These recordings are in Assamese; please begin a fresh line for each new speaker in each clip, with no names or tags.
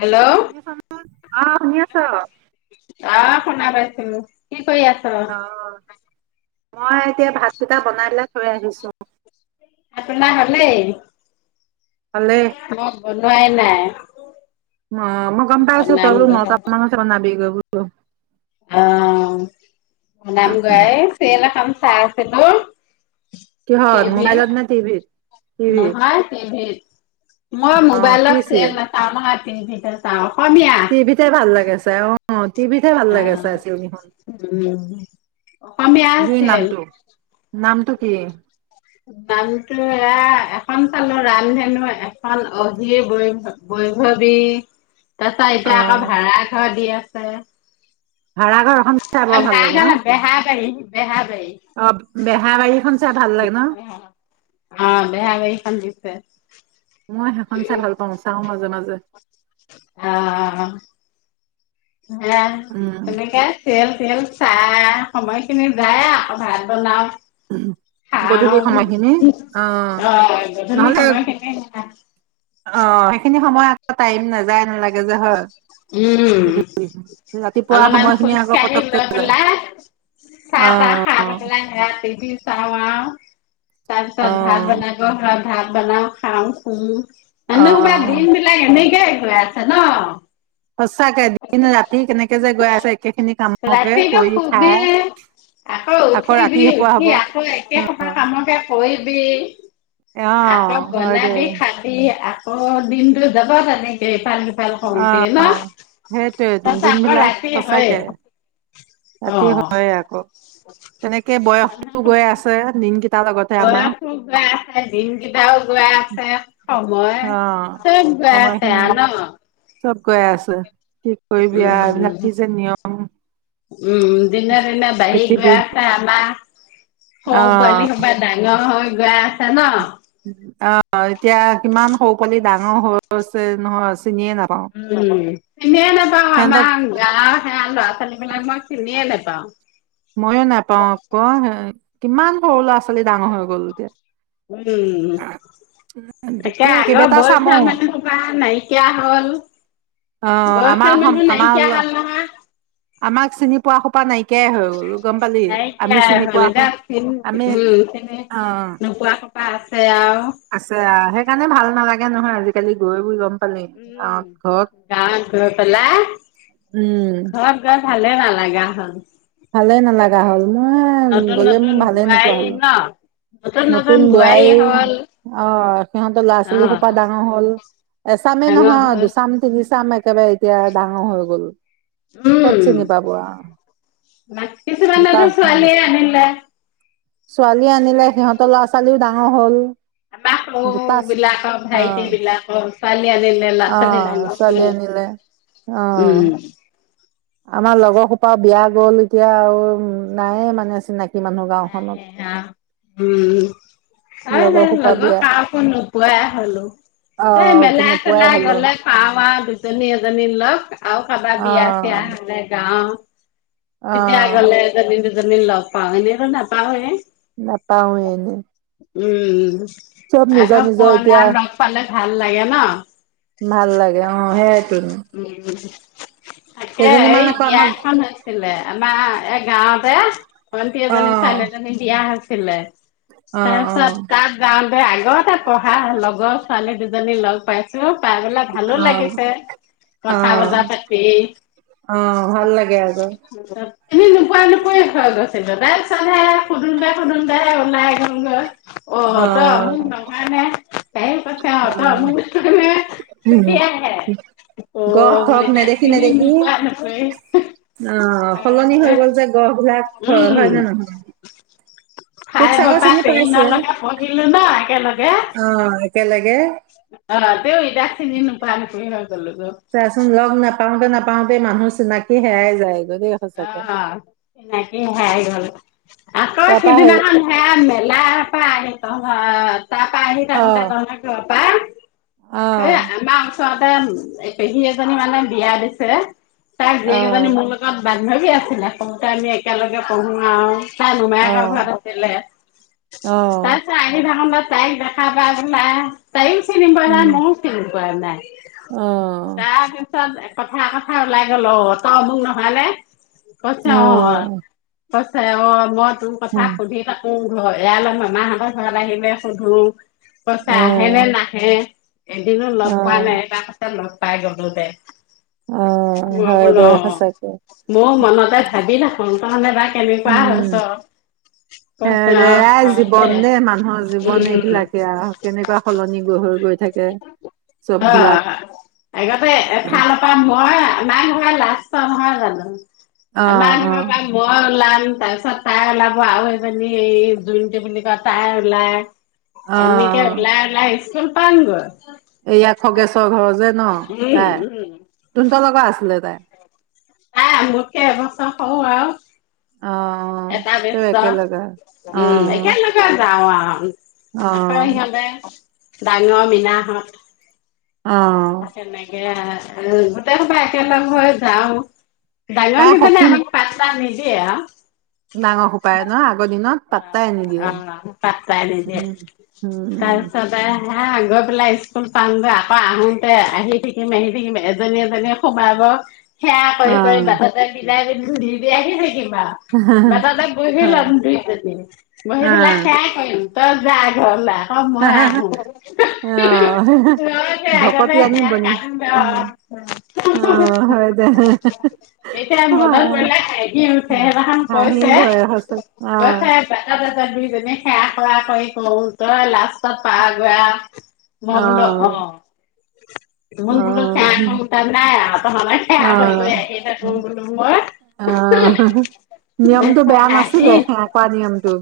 হেল্ল'
শুনিছা নে? অ শুনি আছো
অ শনা পাইছিলোঁ কি কি কৰি আছ
অ',
।
মই এতিয়া ভাতকেইটা বনালৈ থৈ আহিছোঁ
আপোনা হ'লেই
ভালে
মই বনোৱাই নাই
অ মই গম পাই আছোঁ
বনাম
তই
গহে
নটা মান পিছত অনাবি গৈ বুলি অ
অ অ নাম গাই চেয়ল খাম চাই আছে তো
কি হয় মবাইলত নাই তিভিত তিভি
নহয় টিভিত মই
অ',
মোবাইলত খেল নাচাওঁ মাত ভিতৰত চাওঁ অসমীয়া
টিভিতে ভাল লাগে চাই আহ টিভিতে ভাল
অ
লাগে চাই চিনিখনুন
উম অসমীয়া
বি
চিৰিয়েল
নামটো নামটো কি
নামটো এয়া এখন চালো ৰামধেনু এখন অহিৰ বৈ বৈভৱী তাৰ পাছত এতিয়া আকৌ
অ',
ভাড়া ঘৰ দিয়ে হে
ভাড়াঘৰখন চাই বৰ ভাল লাগে ন
বেহাবাৰী বেহাবাৰী
অ বেহাবাৰীখন চাই ভাল লাগে ন?
অ বেহাবাৰী খন দিছে [inaudible]
মই সেইখন চাই ভাল পাওঁ চাওঁ মাজে মাজে
অ অ অ হে
উম,
তুমি কা চিয়েল য়েল চাই সময়খিনি যায় আৱ আকৌ ভাত বনাওঁ খাঁৱ
গধূলি সময়খিনি
অ গধূলি
নহ'লে
সময়খিনি
অ সেইখিনি সময়ত টাইম নেযায় লাগে যে হয়
উম
গধূলি ৰাতিপুৱা
অলমান
সময়খিনি আকৌ
খোজকাঢ়ী
পতককে
লৈ
যায়
পেলাই
অ
চাহ তাহ খাই পেলাই সেয়া টি ভি চাওঁ আৱ তাৰ
অ
পিছত ভাত বনাব হয় ভাত বনাওঁ খাওঁ শুঁ
অ
মানুহ সোপা দিন বিলাক এনে কেই গৈ আছে ন
সঁচাকে দিন ৰাতি কেনেকে যে গৈ আছে একেখিনি কামকে
ৰাতিটো
কৰি
শুবি
খাই আকৌ
উঠিবি
ৰাতিপোৱা
উঠি
হ'ব অ
বি আক
হয় দে
বনাবি খাবি আ অ দিনটো যাবা তেনেকে ইফালে সিফাল কৰোঁতে
অ সেইটোয়ে তোন দিন বিলাক
ৰাতি হয়
সঁচাকে
অ
ৰাতি হয় আকৌ তেনেকে বয়সতো গৈ আছে দিন -
বয়সো গৈ আছে দিনকিটাও গৈ আছে মই
অ
চব গৈ আছে
সময়খিনি
ন
চব গৈ আছে। কি কৰিবি আৱ এইবিলাক
উম
কি যে নিয়ম।
উম দিনে দিনে বাঢ়ি গৈ
পৃথিৱী
আছে আমা সৰু
অ
পোৱালি সোপা ডাঙৰ হয়। বেয়া আছে ন।
অ এতিয়া কিমান সৰু পোৱালি ডাঙৰ আ হৈছে নহয় চিনিয়ে নাপাওঁ
উ চিনিয়ে নাপাও
সিহঁতক
আমাৰ গা স লৰা ছোৱালী বিলাক মই চিনিয়ে নাপাওঁ। পাওঁ।
ময়ো নাপাও আকৌ কিমান সৰু ল'ৰা ছোৱালী ডাঙৰ হৈ গ'ল এতিয়া।
উম তাকে
এতিয়া
আগৰ
কেইবেটা চামো
বয়সীয়াল মানুহ সোপা নাইকিয়া হ'ল।
অ
বয়সীয়াল
আমাৰ
মানুহ
আমাৰ
নাইকিয়া হ'ল নহয়।
আমাক চিনি পোৱা সোপা নাইকিয়া
নাইকিয়া হ'লদ
হয়
উম
আমি
খনে
অ
নোপোৱা পাছে।
আছে সেইকাৰণে ভাল নালাগে নহয় আজিকালি গৈ গ
উম গা গৰ পেলাই‌
উম
ঘৰত গৈ। ভালে নালাগা হ'ল।
ভালে নালাগা হ'ল মই
নতুন
গলে মোৰ
নতুন
ভালে নোপোৱা
বোৱাৰী
হ'ল
ন
নতুন বোৱাৰী অ সিহঁতৰ ল'ৰা
অ
ছোৱালী সোপা ডাঙৰ হ'ল এচামে
ডাঙৰ
নহয়
হ'ল
দুচাম তিনিচাম একেবাৰে এতিয়া ডাঙৰ হৈ গলোঁ কত চিনি পাব আৰু
কিছুমানে
দুটা
টো
চাম।
ছোৱালীয়ে আনিলে
ছোৱালী আনিলে সিহঁত বোলো ডাঙৰ হ'ল
বাপু
দুটা
বিলাক ভাইটি
অ'
বিলাক ছোৱালি আনিলে ল'ৰা ছোৱালী
অ'
ডাঙৰ
ছোৱালী
হ'ল
আনিলে অ'
উম
আমাৰ লগৰ সোপা বিয়া গ'ল এতিয়া আৰু নায়ে মানে চিনাকি মানুহ গাঁওখনত।
নাই উম তই
সোপা
লগৰ
বিয়া
কাকো নোপোৱাই হলো তই
অ'
মেলাই
নোপোৱাই
চেলাই
হ'লো
গলে পাও আৰু দুজনী এজনী লগ আৰু কাৰোবাৰ বিয়া চয়া
অ'
হলে য়াও তেতিয়া
অ'
গলে এজনী দুজনি লক পাওঁ নাপাওঁয়ে
নাপাওঁ এনে
উম উম আগ পোৱা মিলা
এতিয়া
লগক পালে ভাল লাগে ন
ভাল লাগে অ সেইটোন
উ তাকে
কেইজনীমান
এই
আকৌ
বিয়া
আমাক
এখন হৈছিলে, আমাৰ এ গাঁৱতে ভন্টি
অ
এজনি ছোৱালী জনী বিয়া হৈছে ছিলে।
অ অ
তাৰপিছত তাত যাওঁতে আগৰতে পঢ়া লগৰ ছোৱালী দু জনী লগ পাইছো। পাই গলে ভালো
অ
লাগিছে,
অ
কথা বজা পাতি।
অ ভাল লাগে আকৌ
নোপোৱা নোপৰি হৈ গৈছিলে তাৰ পিছত খুদুনবাই-খুদুনবাই ওলাই গলগৈ। অ তই
অহ,
অমুক নহয় নে তাইও কৈছে অ তই অমুক নহয় নে
অহ,
তেতিয়াহে অ
গহ থক
বোলে তাক চিনি
নেদেখি-নেদেখি।
নোপোৱা
অহ, সলনি হৈ
নোপোৱাই
গল যে গহ বিলাক হয় নে ন উ
ফাইপৰ টেইন লগে পঢ়িলো ন, একেলগে?
অ একেলগে
তহঁতেও ইদাক চিনি নোপোৱা নুপুৱি হল।
চ আচোন লগ নাপাওঁতে নাপ পাওঁতে মানুহ চিনাকি হেয়াই যায়।
অহ, চিনাকি হেৰাই গ'ল। আকৌ
তাৰপা সেই
সিদিনাখন সেয়া মেলা পৰা আহি তহঁত তাৰ পা আহি থাকোঁতে, তহঁতক [unintelligible] পা
অহ।
ততে পেহী এজনী মানে বিয়া দিছে। তাই
অ
জীয়েক এজনী মোৰ লগত বান্ধৱী আছিলে, সৰুতে আমি একেলগে পঢ়োঁ আৰু। তাই
অ
মোমায়েকৰ ঘৰত আছিলে।
অ
তাৰ পিছত অহ থাকোঁতে তাই দেখা পাল না তাইয়ো চিনি পুৱনাই, মইও চিনি পোৱা নাই।
অহ।
পিছত কথা-কথা ওলাই গল, অঁহ তই অমোক নহয় নে? কৈছে অহ।
অ',
কৈছে অহ মই কথা
উম,
সুধি থাকো। ঘৰ এয়া লয় মাহঁতৰ ঘৰত আহিলে সুধো । কচ আহ নে
অ',
নাহে । এদিনো লগ পোৱা
অ',
নাই তাৰ পাছত লগ পাই গমতে
অ হয় দে সচাকে
মোৰ মনতে ভাবি থাকুং হয়ান ভাই কেনেকোৱা
উম,
হৈছ
সেই
কৈছে
দে
অ
আই
অ ত
জীৱন দেই মানুহৰ জীৱন
উম উম
এইবিলাকে আৰু কেনেকুৱা সলনি গৈ হৈ গৈ থাকে চব
অ
বিলাক।
আগতে এফালপাম মই আমাৰ ঘৰ লাষ্টৰ নহয় জানো
অ',
আমাৰুহৰ
অ'।
পাক বই ওলাম । তাৰ পিছত তাই ওলাব আৰু এইজনি এই জইনটি বুলি কয় তাই ওলাই এনেকে ওলাই ওলাই আহ শলপাংগড
এয়া খগেশৰ ঘৰ যে ন
উম,
তাই
উম।
তো হঁতৰ লগৰ আছিলে তাই
আহ মোকে এবছৰ হও আৰু
অ',
এটা
তেও
ব্যস্ত
একেলগৰ
উম
অ',
একে লগে যাও আৰু অ আকৌ সিহতে ডাঙ মীনা হঁত
অ
এয়া গোটেই হোপা একেলম মই যাও ডাঙৰ
তাই
কেইজনে
সখী
আমাক পাতা ন এইয়া
ডাঙৰ সোপায় ন আগৰ দিনত পাত্তাই আনি
অ
নিদিয়ে
পাত্তাই নিদিয়ে
উম হম
তাৰপিছতে হা গৈ পেলাই স্কুল পাম দে, আকৌ আহোতে আহি থাকিম, আহি থাকিম এজনী এজনী সোমাব সেয়া কৰি
অ'।
কৰি বাটতে [unintelligible] ব
হয়,
বাটতে বহি লম, বহি
অ,
পেলাই সেয়াই কৰিম। [unintelligible] আহো তই আগতে সেয়া কান্দ এতিয়া
[unintelligible]
[unintelligible]
ধৰে সঁচা অ,
[unintelligible] তাত পাওঁ গৈ
অ,
মই বোলো অ
অ, অ,
[unintelligible]
অঁহ নিয়মতটো বেয়া
হাঁহি
নাছিলে সেৱাৰা কৰা নিয়মটো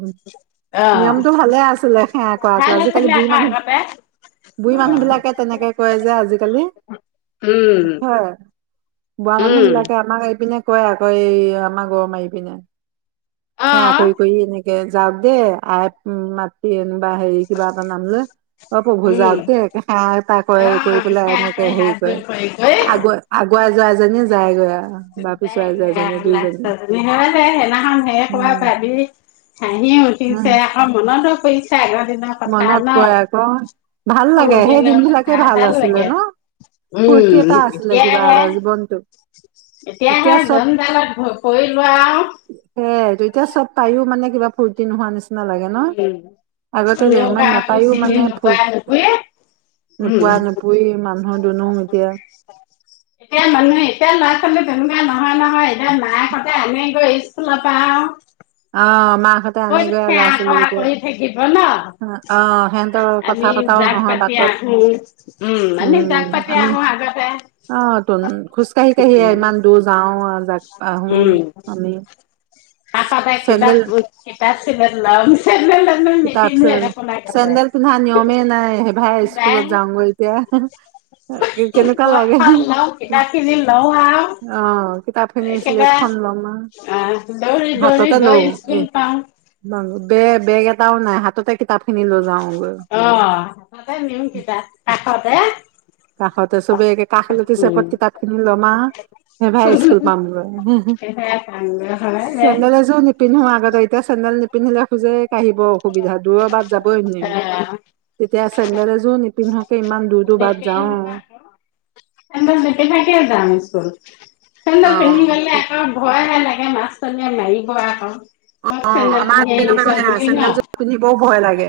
অ
নিয়মটো ভালে আছিলে সেৱা
ভাল
কৰাটো আজিকালি
আছিলে
বুঢ়ী
আকৌ আগতে
মানুহ বুঢ়ী
অ
মানুহ বিলাকে তেনেকে কয় যে আজিকালি
উম
হয় বোৱা মানুহ
উম
বিলাকে আমাক এই পিনে কয় আকৌ এই আমাৰ গৰু মাৰি পিনে
অ
সেৱা কৰি কৰি এনেকে যাওক দে আই মাতি এনো কি বা হেৰি কিবা এটা নাম লৈ [unintelligible]
উম
ক্ৰয়
অ
কৰি পেলাই
সেৱা
এনেকে
কৰি
হেৰি
হাত জোৰ
কৰে
কৰি কৰি
আগ আগুৱাই যায় যদি যায়গৈ আৰু বা পিছুৱাই যোৱা এজনীয়ে দুইজনীয়ে
হেনাখন হে খুৱা
উম
ভাবি হাঁহিয়ে উঠিছে
উম
আকৌ মনতো পৰিছে, আগৰ দিনৰ কথা
মনত
ন,
পৰে আকৌ ভাল লাগে সেই দিন
সৰুদিনৰ
বিলাকে
কথা ভাল
আছিলে
লাগে
ন ফূৰ্তি
উম
এটা আছিলে কিবা
এতিয়াহে
এটা জীৱনটো
এতিয়াহে
এতিয়া চব
জংজালত পৰি লোৱা আৰুা
তেতিয়া চব পায়ো মানে কিবা ফূৰ্তি নোহোৱা নিচিনা লাগে ন
[unintelligible]
আগতে
এতিয়া
যে ইমান নাপায়ো
ল'ৰা
মানে ফু
ছোৱালী তেনেকুৱা
নোপোৱা নোপুৰি
নহয়
মানুহৰ দুনো
নহয়, এতিয়া মাক হঁতে আনে গৈ স্কুলৰ পৰাও
অঁ মাক হঁতে আনেগৈ ল'ৰা ছোৱালী
কৰা
কেইটা,
কৰি থাকিব ন
আহ সিহতৰ কথা
আমি
পতাও
জাক
নহয়
পাতি
বাটত
আহো আমি জাক
উম
পাতি
আমি,
আহো আগতে
আহ তো খোজকাাঢ়ি কাঢ়ি ইমান দূৰ যাও আহ আহো
উম
আমি
কাষতে কিতাপ [unintelligible]
কিতাপ চ
নিপিন্ধোৱে দেখোন আগতে
চেণ্ডেল পোন্ধা নিয়মে নাই হে ভাই স্কুলত যাওঁগৈ এতিয়া কেনেকুৱা লাগে
পথখন লওঁ কিতাপ খিনি লওঁ আৰু
অ কিতাপ চিলেট খন
একেবাৰে
লম
আহ দৌৰি দৌৰি
হাততে
গৈ
লওঁ এ
স্কুল পাওঁ
বে বেগ এটা এটাওঁ নাই হাততে কিতাপ খিন লৈ যাও গৈ
অ তাতে নিউ কেইটা কাষতে
কাষতে চবে কাষলতি
উম
চেপত কিতাপ খিনি লমা সেই ভাই স্কুল পামগৈ
সেয়া সংগ্ৰহালয় যে
চেন্দেল এযোৰ নিপিন্ধো আগতে এতিয়া চেন্দেল নিপিন্ধিলে খোজ কাঢ়ি কাঢ়ি বৰ অসুবিধা টোওঁ কৰবাত যাব।
আহ
তেতিয়া চেন্দেল এযোৰ নিপিন্ধকে ইমান দূৰ দূৰ বাট যাওঁ।
চেন্দেল নিপিন্ধাকে যাম স্কুল
অ
চেন্দেল পিন্ধি গ'লে
সি
আকৌ ভয় হে লাগে। মাছজনীয়ে মাৰিব আকৌ ।
অ', আমাৰ তেনেকুৱা সেয়া
ন
চেন্দেলযোৰ পিন্ধিবও ভয় লাগে।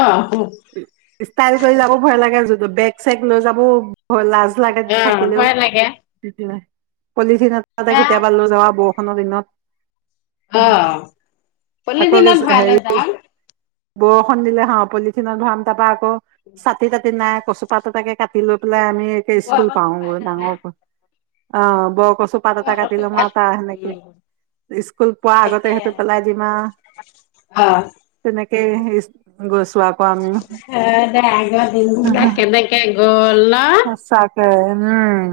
অ
চেক লৈ যাবওঁ। অ লাজ লাগে
অ
থাকিলেও
ভয় লাগে
পলিথিন এটা
এ
কেতিয়াবা লৈ যাব। কোনোদিনত
আহ পলিথিনত ভৰাই
হেৰি
লৈ যাম।
বৰষুণ দিলে হাহ পলিথিনত ভৰাম তাৰপা ছাতি তাতি নাই কচুপাত এটাকে কাটি লৈ লৈ আনি একে স্কুল পাওঁ গৈ ডাঙৰ অ', ব কচু পাত এটা কাটি লম আৰু তাৰ সেনেকে
উম
স্কুল আগতে
তাকে
সেইটো পেলাই দিম
অ
আৰু এনেকে গৈছো আকৌ আমিও
হ দে আগৰ দিন কেনেকে গল ন
সঁচাকে উম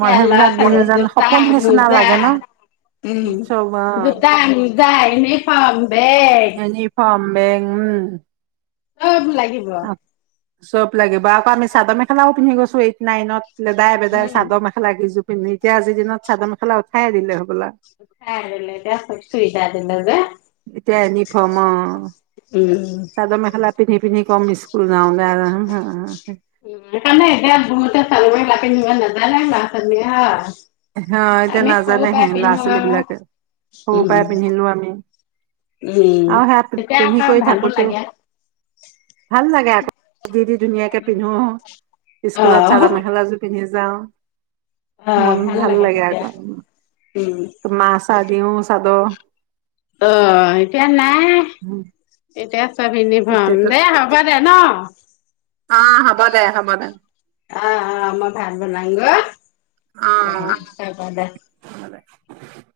মই
ল'ৰা
সেইবিলাক দিন
ছোৱালী
যেন
জোতা
সপোন নিচিনা
মজা
লাগে ন
উ'ম
চব অ'
জোতা মুজা ইউনিফৰ্মৰ বেগ
[unintelligible]
সব এইবোৰ লাগিব।
চব লাগিব আকৌ আমি চাদৰ মেখেলাও পিন্ধি গৈছো এইট নাইনত লেদাই ভেদাই
উম
চাদৰ মেখেলা কেইযোৰ প এতিয়া আজিন চাদৰ মেখেলা উঠাইে দিলে হবা।
ল চুবিধা আ দিল যে।
এতিয়া এনিফৰ্ম
উম।
অ চাদৰ মেখেলা পিন্ধি পিন্ধি। প্ৰমি্।
উকাৰণে এতিয়া দূৰতে চাল ম লি ইমান নাজো। নাই ন চন্েহা।
হা এতিয়া নাজানে হে ল'ৰা ছোৱালী
আৰু
বিলাকে সৰু পৰাই
উম
পিন্ধিলো আমি
উম
আৰু সেয়া
তেতিয়া
পিন্ধি
আকৌ
কৰি
ভালো
থাকোতেও।
লাগে।
ভাল লাগে আকৌ দি দি ধুনীয়াকে পিন্ধো
অ
স্কুলত চাদা মেখেলা জোৰ পিন্ধি। যাওঁ।
অ
মন
ভ
ভাল লাগে আকৌ। মা চ দিওঁ চাধ।
অ এতিয়া নাই এতিয়া। পভাম
এতিয়াতো
দেই হ'ব দে ন।
অ হ'ব দে হ'ব দে
অ অ আমই ভাত বনা গ।
হয়।